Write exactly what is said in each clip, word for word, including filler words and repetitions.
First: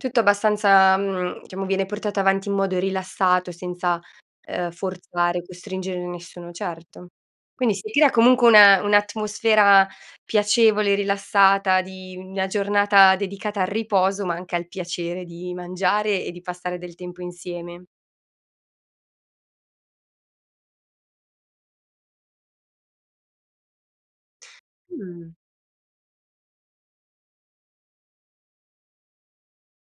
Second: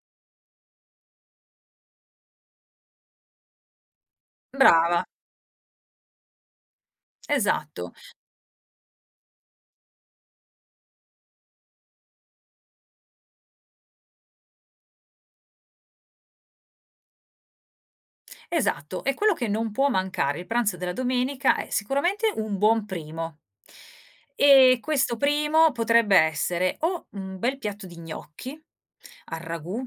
Tutto abbastanza, mhmm, diciamo, viene portato avanti in modo rilassato, senza, ehm, Brava. forzare, costringere nessuno, certo. Quindi, si Esatto. crea comunque una un'atmosfera piacevole, rilassata, di una giornata dedicata al riposo, ma anche al piacere di mangiare e di passare del tempo insieme. Esatto, e quello che non può mancare, il pranzo della domenica è sicuramente un buon primo. E questo Mh. primo, potrebbe essere: o un bel piatto di gnocchi, al ragù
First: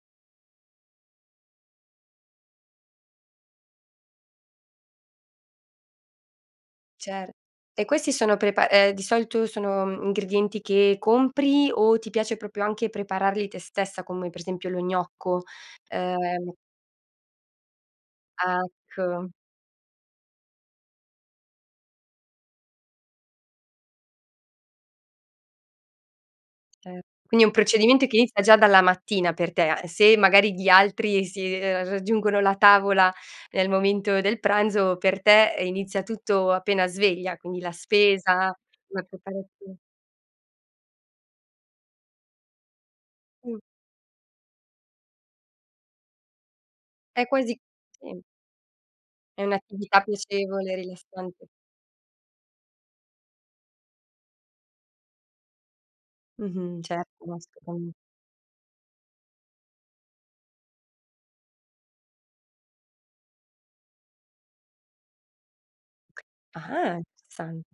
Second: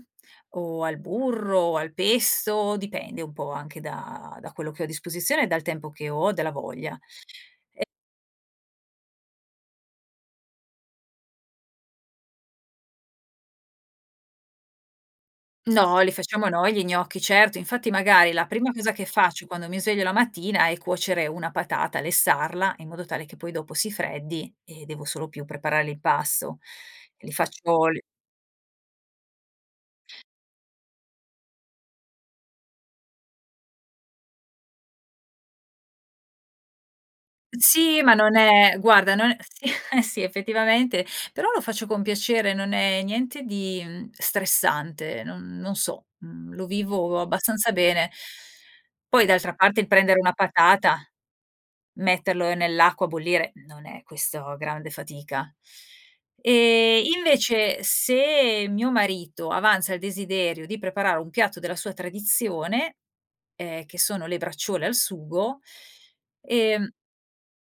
o al burro o al pesto, dipende un po' anche da da quello che ho a disposizione e dal tempo che ho, dalla voglia, Cer e e questi sono prepa eh di solito sono, uhm, ingredienti che compri, o ti piace propio anche prepararli te stessa, come per esempio lo gnocco, No, li facciamo ehm noi, gli gnocchi, certo. Infatti, magari, la prima cosa che acco. faccio quando mi sveglio la mattina è cuocere una patata, lessarla in modo tale che poi, dopo, si freddi e devo solo più preparare l'impasto. Eh, Li quindi è un faccio, l procedimento che inizia già dalla mattina per te. Se magari gli altri si ehm, raggiungono la tavola nel momento del pranzo, per te, ehm, inizia tutto appena sveglia, quindi la Sì, ma spesa, non è la guarda non è si, preparazio eh sì effettivamente, però lo faccio con piacere, non è niente Mh. di stressante, non non so, mhmm, lo vivo È quasi abbastanza bene sì. Poi È d'altra parte il un'attività prendere una piacevole, patata, rilassante. metterlo nell'acqua a bollire, non è questo grande fatica. Mh-mh, E, certo, basta invece, poi se mio marito avanza il desiderio di preparare un piatto della sua tradizione, ehm, che sono le braciole al sugo, ehm Ah! Interessante.